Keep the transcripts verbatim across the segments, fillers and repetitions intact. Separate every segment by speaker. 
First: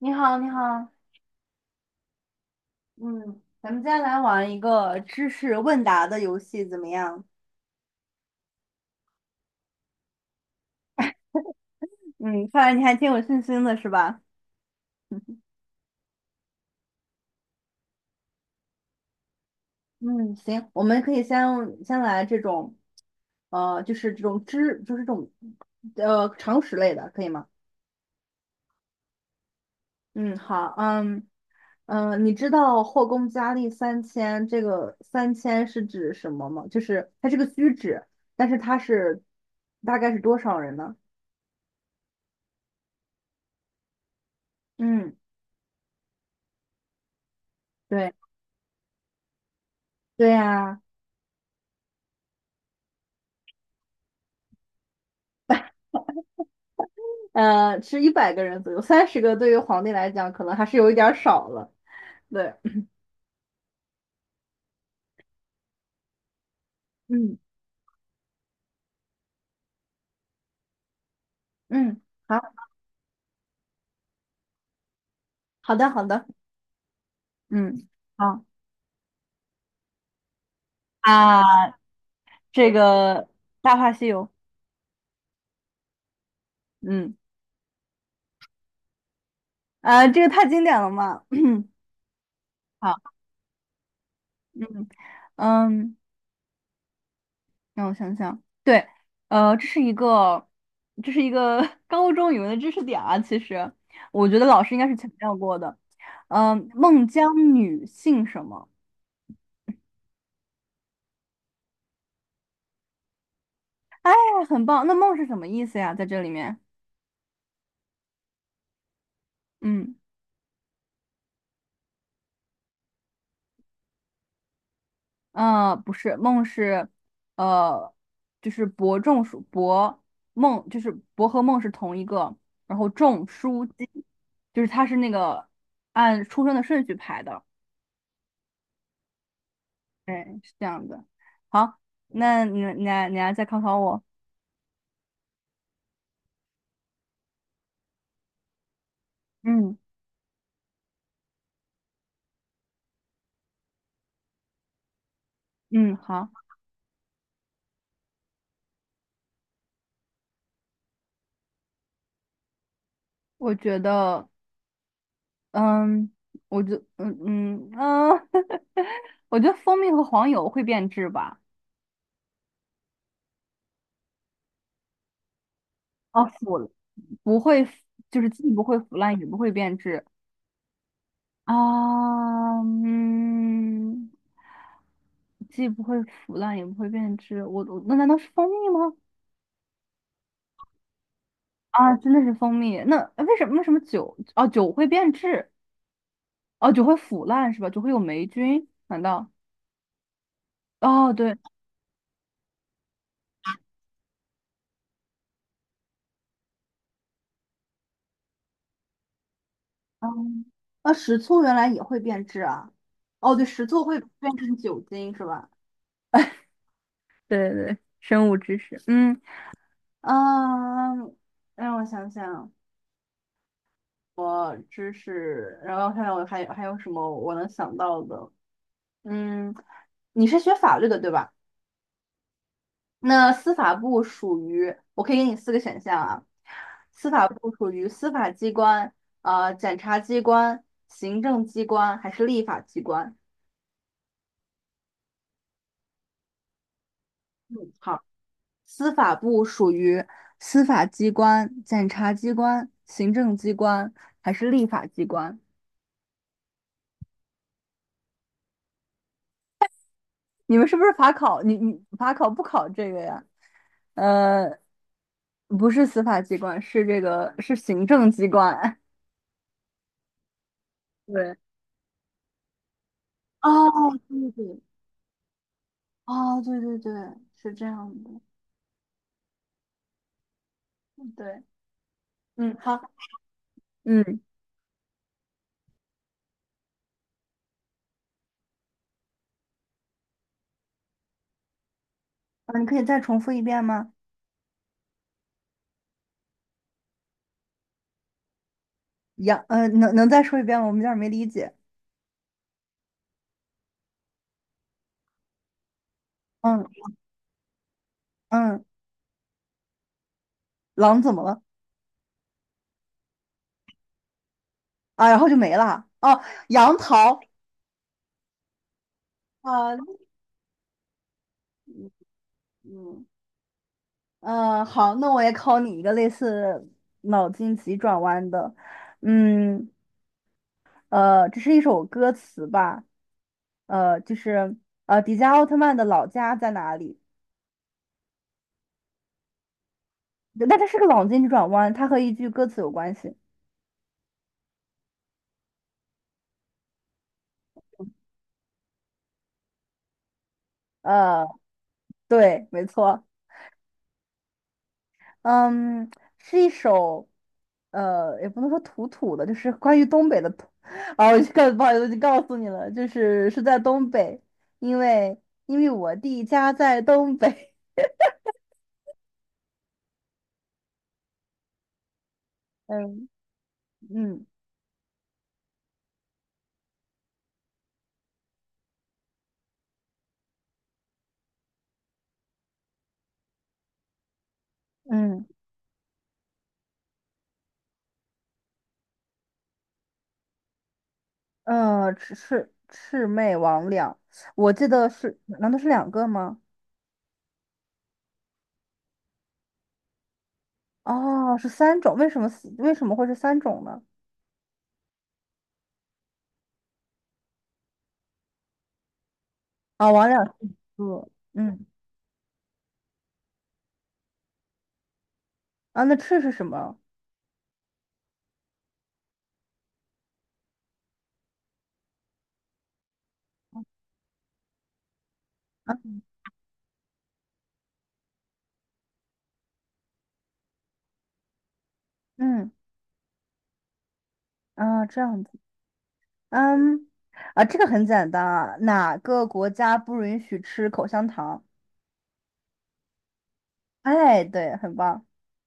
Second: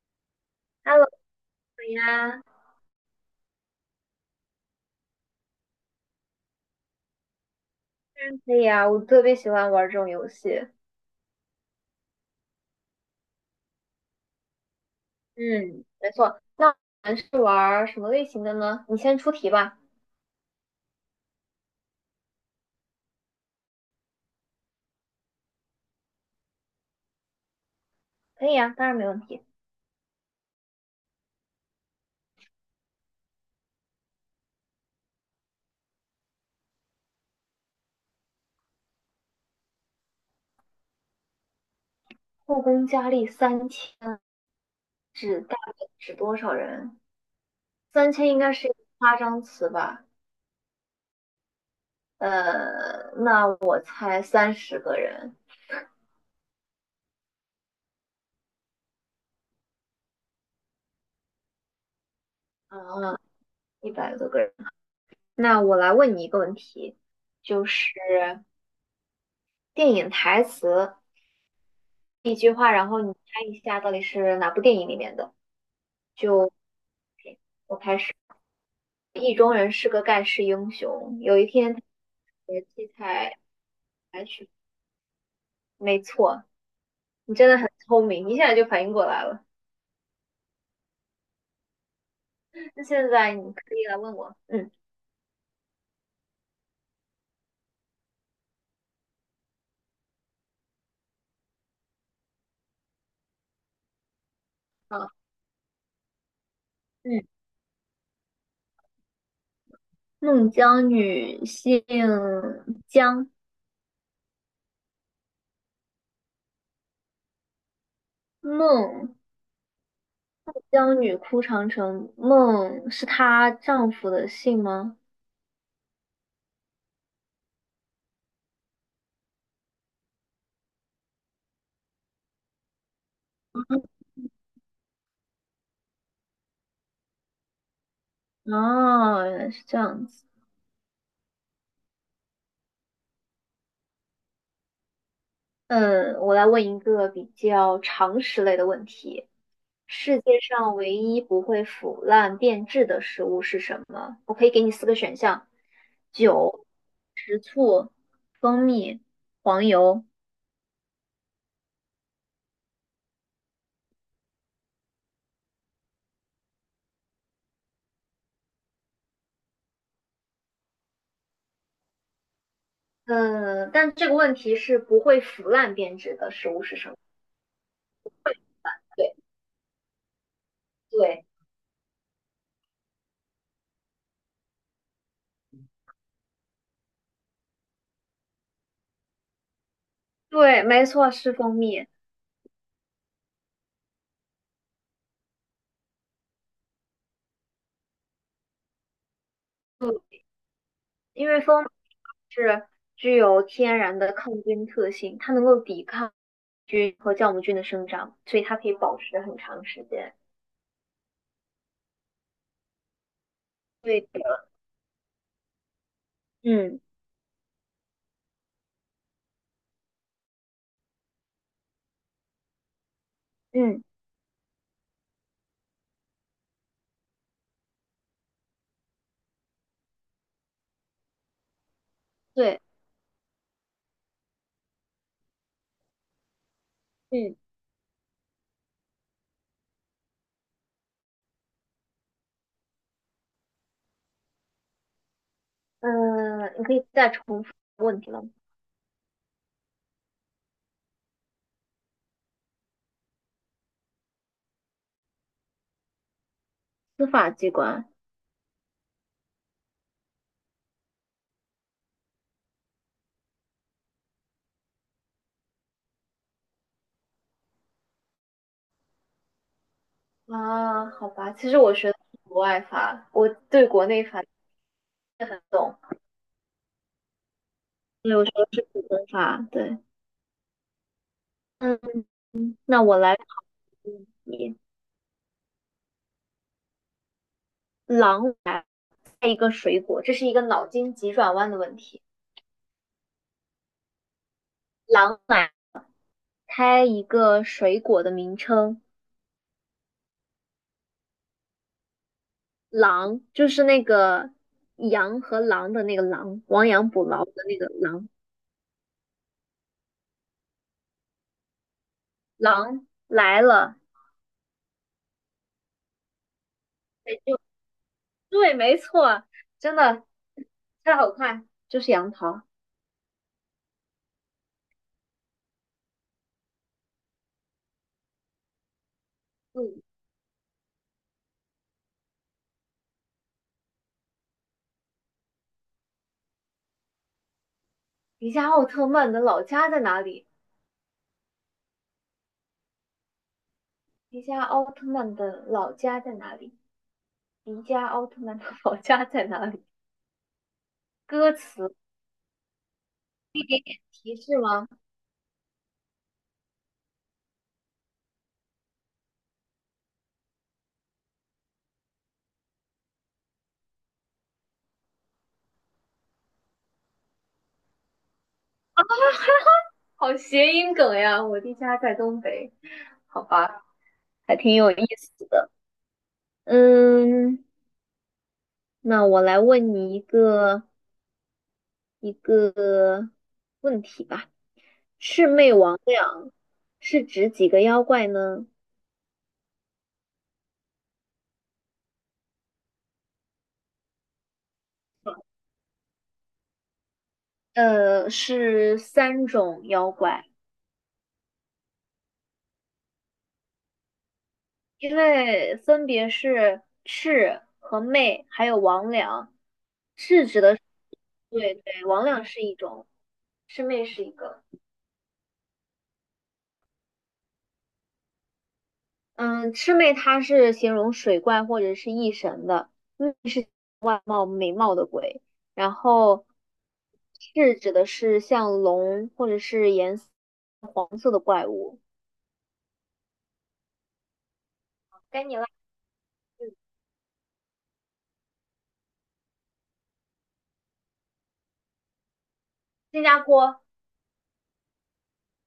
Speaker 1: 你好，你好。
Speaker 2: Hello 你呀，当
Speaker 1: 嗯，咱们接下来玩一个知识问答的游戏，怎么样？
Speaker 2: 然可以啊，我特别喜欢玩这种游戏。
Speaker 1: 嗯，看来你还挺有信心的，是吧？
Speaker 2: 嗯，没错。那我们是玩什么类型的呢？你先出题吧。
Speaker 1: 嗯，行，我们可以先先来这种，呃，就是这种知，就是这种，呃，常识类的，可以吗？
Speaker 2: 可以啊，当然没问题。
Speaker 1: 嗯，好。嗯嗯、呃你知道后宫佳丽三千这个三千是指什么吗？就是它是个虚指，但是它是大概是多少人呢？
Speaker 2: 后宫佳丽三千
Speaker 1: 嗯，
Speaker 2: 指大概指多少人？
Speaker 1: 对。
Speaker 2: 三千应该是一个夸张词吧？
Speaker 1: 对呀。
Speaker 2: 呃，那我猜三十个人
Speaker 1: 呃，是一百个人左右，三十个对于皇帝来讲可能还是有一点儿少了。对。
Speaker 2: 啊，一百多个人。那我来问你一个问题，
Speaker 1: 嗯
Speaker 2: 就是电影台词
Speaker 1: 嗯，
Speaker 2: 一
Speaker 1: 好
Speaker 2: 句话，然后你猜一下到底是哪部电影里面的。
Speaker 1: 好的好的。
Speaker 2: 就我
Speaker 1: 嗯
Speaker 2: 开始，
Speaker 1: 好
Speaker 2: 意中人是个盖世英雄。有一
Speaker 1: 啊，
Speaker 2: 天他学
Speaker 1: 这
Speaker 2: 期
Speaker 1: 个
Speaker 2: 才
Speaker 1: 《大话西
Speaker 2: 来
Speaker 1: 游》。
Speaker 2: 学，没错，
Speaker 1: 嗯
Speaker 2: 你真的很聪明，一下就反应过来了。
Speaker 1: 啊，这个太经典了嘛。
Speaker 2: 那
Speaker 1: 好。
Speaker 2: 现在你可以来问我，嗯，
Speaker 1: 嗯嗯，让我想想。对。呃，这是一个这是一个 高中语文的知识点啊，其实我觉得老师应该是强
Speaker 2: 好，
Speaker 1: 调过的。嗯，孟
Speaker 2: 嗯，
Speaker 1: 姜女姓什么？
Speaker 2: 孟姜女姓姜，
Speaker 1: 哎，很棒。那孟是什么意思呀？在这里面。
Speaker 2: 孟
Speaker 1: 嗯。
Speaker 2: 姜女哭长城，孟是她丈夫的姓吗？
Speaker 1: 嗯，呃不是，梦是，呃，就是伯仲叔伯梦，就是伯和梦是同一个，然后仲叔姬，就是他是那个按出生的顺序排的。
Speaker 2: 哦，原来是这样子。
Speaker 1: 对，是这样子。好，那你你来你来再考考我。
Speaker 2: 嗯，我来问一个比较常识类的问题：
Speaker 1: 嗯，
Speaker 2: 世界上唯一不会腐烂变质的食物是什么？我可以给你四个选项：
Speaker 1: 嗯，好。
Speaker 2: 酒、蜂蜜、黄油。
Speaker 1: 我觉得，嗯，我觉，嗯嗯嗯，我觉得蜂蜜和黄油会变质吧。
Speaker 2: 嗯，但这个问题是不会腐烂变质
Speaker 1: 哦，
Speaker 2: 的食
Speaker 1: 腐
Speaker 2: 物
Speaker 1: 了，
Speaker 2: 是什么？
Speaker 1: 不会腐，就是既不会腐
Speaker 2: 对
Speaker 1: 烂，也不会变质。
Speaker 2: 对，
Speaker 1: 啊。嗯，既不会腐烂，也不会变质。我我那难道是蜂蜜吗？
Speaker 2: 对，没错，是蜂蜜，
Speaker 1: 啊，真的是蜂蜜。那呃为什么为什么酒哦酒会变质？哦，酒会腐烂是吧？酒会有霉菌？难道？
Speaker 2: 嗯，
Speaker 1: 哦
Speaker 2: 因
Speaker 1: 对。
Speaker 2: 为蜂蜜是具有天然的抗菌特性，它能够抵抗菌和酵母菌的生长，所以它可以保持很长时间。
Speaker 1: 嗯，啊，食醋原来也会变质啊？哦，对，食醋会
Speaker 2: 对
Speaker 1: 变
Speaker 2: 的，
Speaker 1: 成酒精是吧？
Speaker 2: 嗯
Speaker 1: 对对，对生物知识。嗯嗯，让我想想。
Speaker 2: 嗯，
Speaker 1: 我知识，然后还有还有还有什么我能想到的？嗯，你是学法律的对吧？
Speaker 2: 对，
Speaker 1: 那司法部属于，我可以给你四个选项啊。司法
Speaker 2: 嗯，
Speaker 1: 部属于司法机关、呃检察机关、行政机关还是立法机关？
Speaker 2: 嗯、呃你可以再重复
Speaker 1: 嗯，
Speaker 2: 问
Speaker 1: 好。
Speaker 2: 题了吗？
Speaker 1: 司法部属于司法机关、检察机关、行政机关还是立法机关？
Speaker 2: 司法机关，
Speaker 1: 你们是不是法考？你你法考不考这个呀？呃，不是司法机关，是这个是行政机关。
Speaker 2: 啊，好 吧，
Speaker 1: 对，
Speaker 2: 其实我学的是国外法，我对国
Speaker 1: 哦，
Speaker 2: 内法
Speaker 1: 对对，
Speaker 2: 不是很懂。
Speaker 1: 哦，对对对，是这样
Speaker 2: 对，
Speaker 1: 的。
Speaker 2: 我学的是普通法，对，
Speaker 1: 嗯对。
Speaker 2: 嗯，
Speaker 1: 嗯，好。
Speaker 2: 那我来考问
Speaker 1: 嗯，
Speaker 2: 你，狼开一个水果，这是一个脑筋急转弯的问题。
Speaker 1: 啊，你可以再重复一遍吗？
Speaker 2: 狼来开一个水果的名称，
Speaker 1: 杨，呃，能能再说一遍吗？我们有点儿没理解。
Speaker 2: 狼就是那个羊和狼的那个狼，
Speaker 1: 嗯
Speaker 2: 亡羊补牢的那个狼。
Speaker 1: 嗯，狼怎么了？
Speaker 2: 狼来了，
Speaker 1: 啊，然后就没了啊。哦，杨
Speaker 2: 得
Speaker 1: 桃。
Speaker 2: 就对，没错，
Speaker 1: 啊。
Speaker 2: 真的太好快，就
Speaker 1: 嗯
Speaker 2: 是杨桃。
Speaker 1: 嗯，呃好，那我也考你一个类似脑筋急转弯的。嗯，
Speaker 2: 嗯，
Speaker 1: 呃，这是一首歌词吧？呃，就是呃，迪迦奥特曼的老家在哪里？
Speaker 2: 迪迦奥特曼的老家在哪里？
Speaker 1: 但它是个脑筋急转弯，它和一句歌词有关系。
Speaker 2: 迪迦奥特曼的老家在哪里？迪迦奥特曼的 老家在哪里？
Speaker 1: 呃，
Speaker 2: 歌词
Speaker 1: 对，没错。
Speaker 2: 提示吗？
Speaker 1: 嗯，是一首，呃，也不能说土土的，就是关于东北的土。啊，我就告，不好意思，我就告诉你了，就是是在东北，因为因为我弟家在东北。
Speaker 2: 好谐音梗呀！我的家在东北，
Speaker 1: 嗯
Speaker 2: 好吧，
Speaker 1: 嗯
Speaker 2: 还挺有意思的。嗯，那我来问你一个一个问题吧。
Speaker 1: 嗯，
Speaker 2: 魑魅魍魉是指几个妖怪呢？
Speaker 1: 呃，魑魑魑魅魍魉，我记得是，难道是两个吗？
Speaker 2: 呃，是三种妖怪，
Speaker 1: 哦，是三种。为什么四为什么会是三种呢？
Speaker 2: 因为分别是魑和魅，还有魍魉。
Speaker 1: 啊、哦，王两
Speaker 2: 魑
Speaker 1: 是
Speaker 2: 指
Speaker 1: 一
Speaker 2: 的是
Speaker 1: 个。
Speaker 2: 对
Speaker 1: 嗯，
Speaker 2: 对，魍魉是一种，魑魅是一个。
Speaker 1: 啊，那赤是什么？
Speaker 2: 嗯，魑魅它是形容水怪或者是异神的，魅是貌美貌的鬼，然
Speaker 1: 啊。
Speaker 2: 后魑指的是像龙或者是颜色黄色的怪物。
Speaker 1: 嗯，啊，这样
Speaker 2: 该
Speaker 1: 子。
Speaker 2: 你了。
Speaker 1: 嗯，啊，这个很简单啊，哪个国家不允许吃口香糖？
Speaker 2: 新加坡，
Speaker 1: 哎，对，很棒。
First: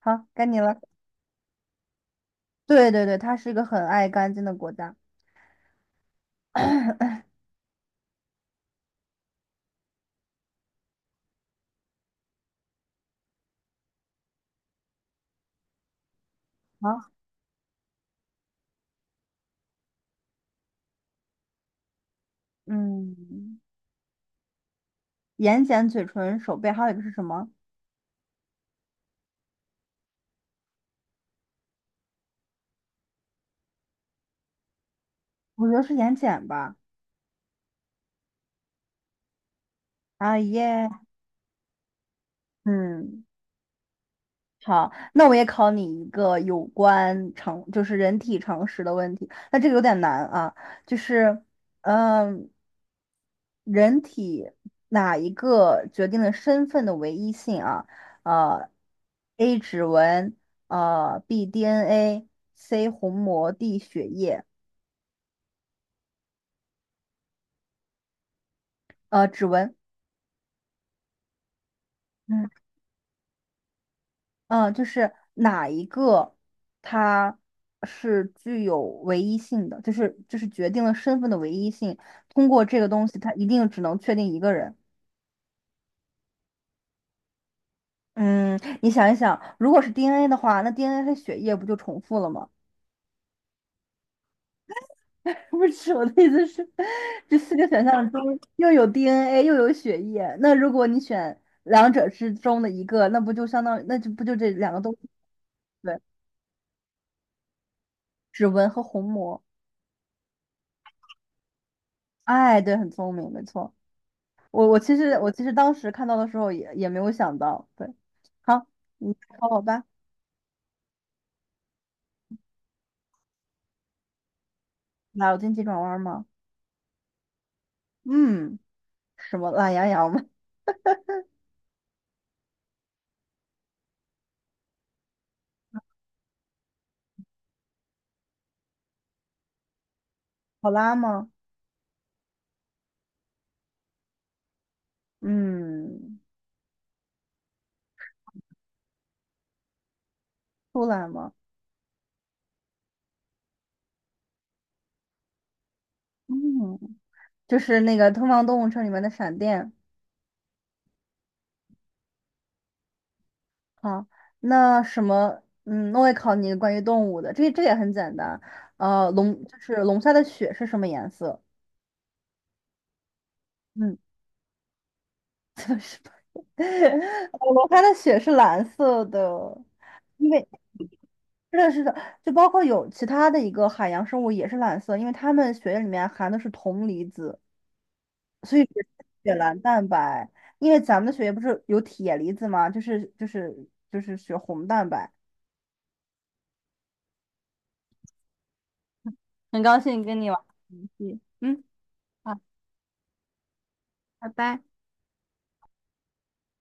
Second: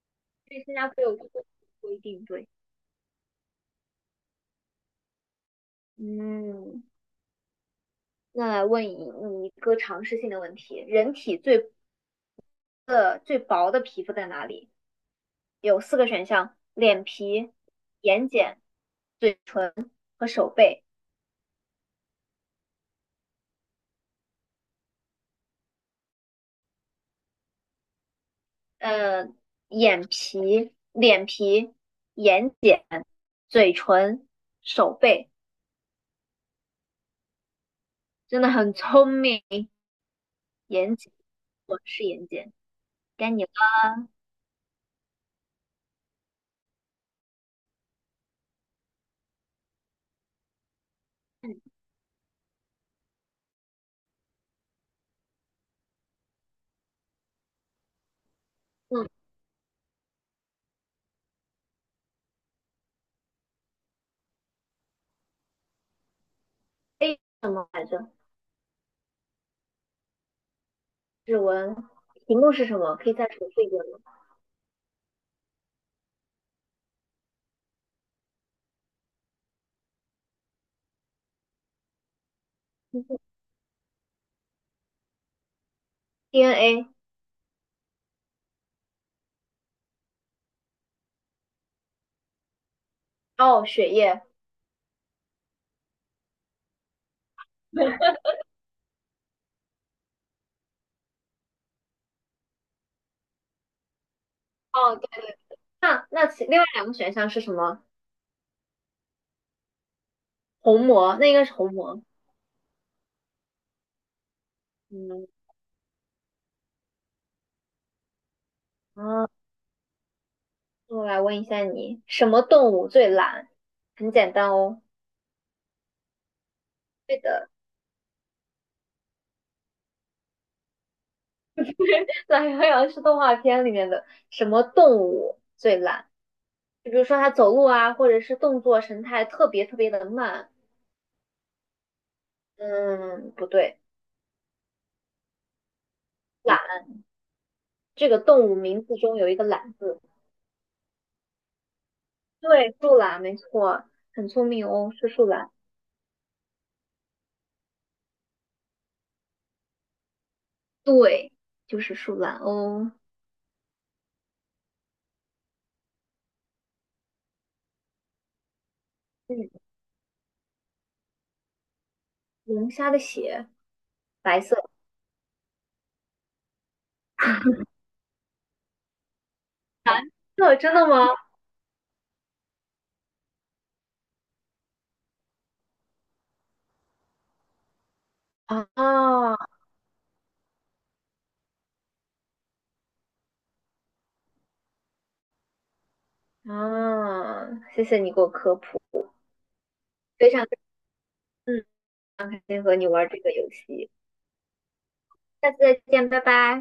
Speaker 1: 好，该你
Speaker 2: 对，新
Speaker 1: 了。
Speaker 2: 加坡有这个规定，对。
Speaker 1: 对对对，它是一个很爱干净的国家。
Speaker 2: 嗯，那来问你你一个常识性的问题：人体最的最薄的皮肤在哪里？有四个选项：脸
Speaker 1: 好。
Speaker 2: 皮、眼睑、嘴唇和手背。
Speaker 1: 嗯，眼睑、嘴唇、手背，还有一个是什么？
Speaker 2: 呃，眼皮、脸皮、眼睑、嘴唇、手背，
Speaker 1: 我觉得是眼睑吧。
Speaker 2: 真的很聪明。
Speaker 1: 啊耶。
Speaker 2: 眼睑，我是眼睑，
Speaker 1: 嗯。
Speaker 2: 该你了。
Speaker 1: 好，那我也考你一个有关常，就是人体常识的问题。那这个有点难啊，就是，嗯，人体哪一个决定了身份的唯一性啊？呃
Speaker 2: 嗯
Speaker 1: ，A 指纹，呃，B D N A，C 虹膜，D 血液。
Speaker 2: ，A 什么来着？
Speaker 1: 呃，指纹。
Speaker 2: 指纹，题目
Speaker 1: 嗯。
Speaker 2: 是什么？可以再重复一遍吗
Speaker 1: 嗯，就是哪一个它是具有唯一性的，就是就是决定了身份的唯一性。通过这个东西，它一定只能确定一个人。
Speaker 2: ？D N A，
Speaker 1: 嗯，你想一想，如果是 D N A 的话，那 D N A 和血液不就重复了吗？
Speaker 2: 哦，血液，
Speaker 1: 不是我的意思是，这四个选项中又有 D N A 又有血液，那如果你选两者之中的一个，那不就相当于那就不就这两个都
Speaker 2: 哦，对，
Speaker 1: 对。
Speaker 2: 那那其另外两个选项是什么？
Speaker 1: 指纹和虹膜。
Speaker 2: 虹膜，那应该是虹膜。
Speaker 1: 哎，对，很聪明，没错。我我其实
Speaker 2: 嗯，
Speaker 1: 我其实当时看到的时候也也没有想到。对。好，你
Speaker 2: 啊，
Speaker 1: 考我吧。
Speaker 2: 我来问一下你，什么动物最懒？很简单哦，
Speaker 1: 脑筋急转弯吗？
Speaker 2: 对的，
Speaker 1: 嗯，什么懒羊羊吗？
Speaker 2: 懒羊羊是动画片里面的什么动物最懒？就比如说它走路啊，或者是动作神态特别特别的慢。
Speaker 1: 考拉吗？
Speaker 2: 嗯，不对，
Speaker 1: 嗯，
Speaker 2: 懒这个动物名字中有一个懒字。
Speaker 1: 出来吗？
Speaker 2: 对，树懒没错，很聪明哦，是树懒，
Speaker 1: 嗯，就是那个《东方动物城》里面的闪电。
Speaker 2: 对，就是树懒哦。
Speaker 1: 好，那什么。嗯，那我也考你关于动物的，这这也很简单。呃，龙
Speaker 2: 嗯，
Speaker 1: 就是龙虾的血是什么颜色？
Speaker 2: 龙虾的血
Speaker 1: 嗯。
Speaker 2: 白色，
Speaker 1: 我们它的血是蓝色的，因为
Speaker 2: 这真的吗？
Speaker 1: 是的，是的，就包括有其他的一个海洋生物也是蓝色，因为它们血液里面含的是铜离子，所以
Speaker 2: 啊
Speaker 1: 是血蓝蛋白。因为咱们的血液不是有铁离子吗？就是就是就是血红蛋白。
Speaker 2: 啊！谢谢你给我科普，
Speaker 1: 很高兴跟你
Speaker 2: 非
Speaker 1: 玩
Speaker 2: 常
Speaker 1: 这个游戏。嗯，
Speaker 2: 嗯，很
Speaker 1: 好，
Speaker 2: 开心和你玩这个游戏。
Speaker 1: 拜拜。
Speaker 2: 下次再见，拜拜。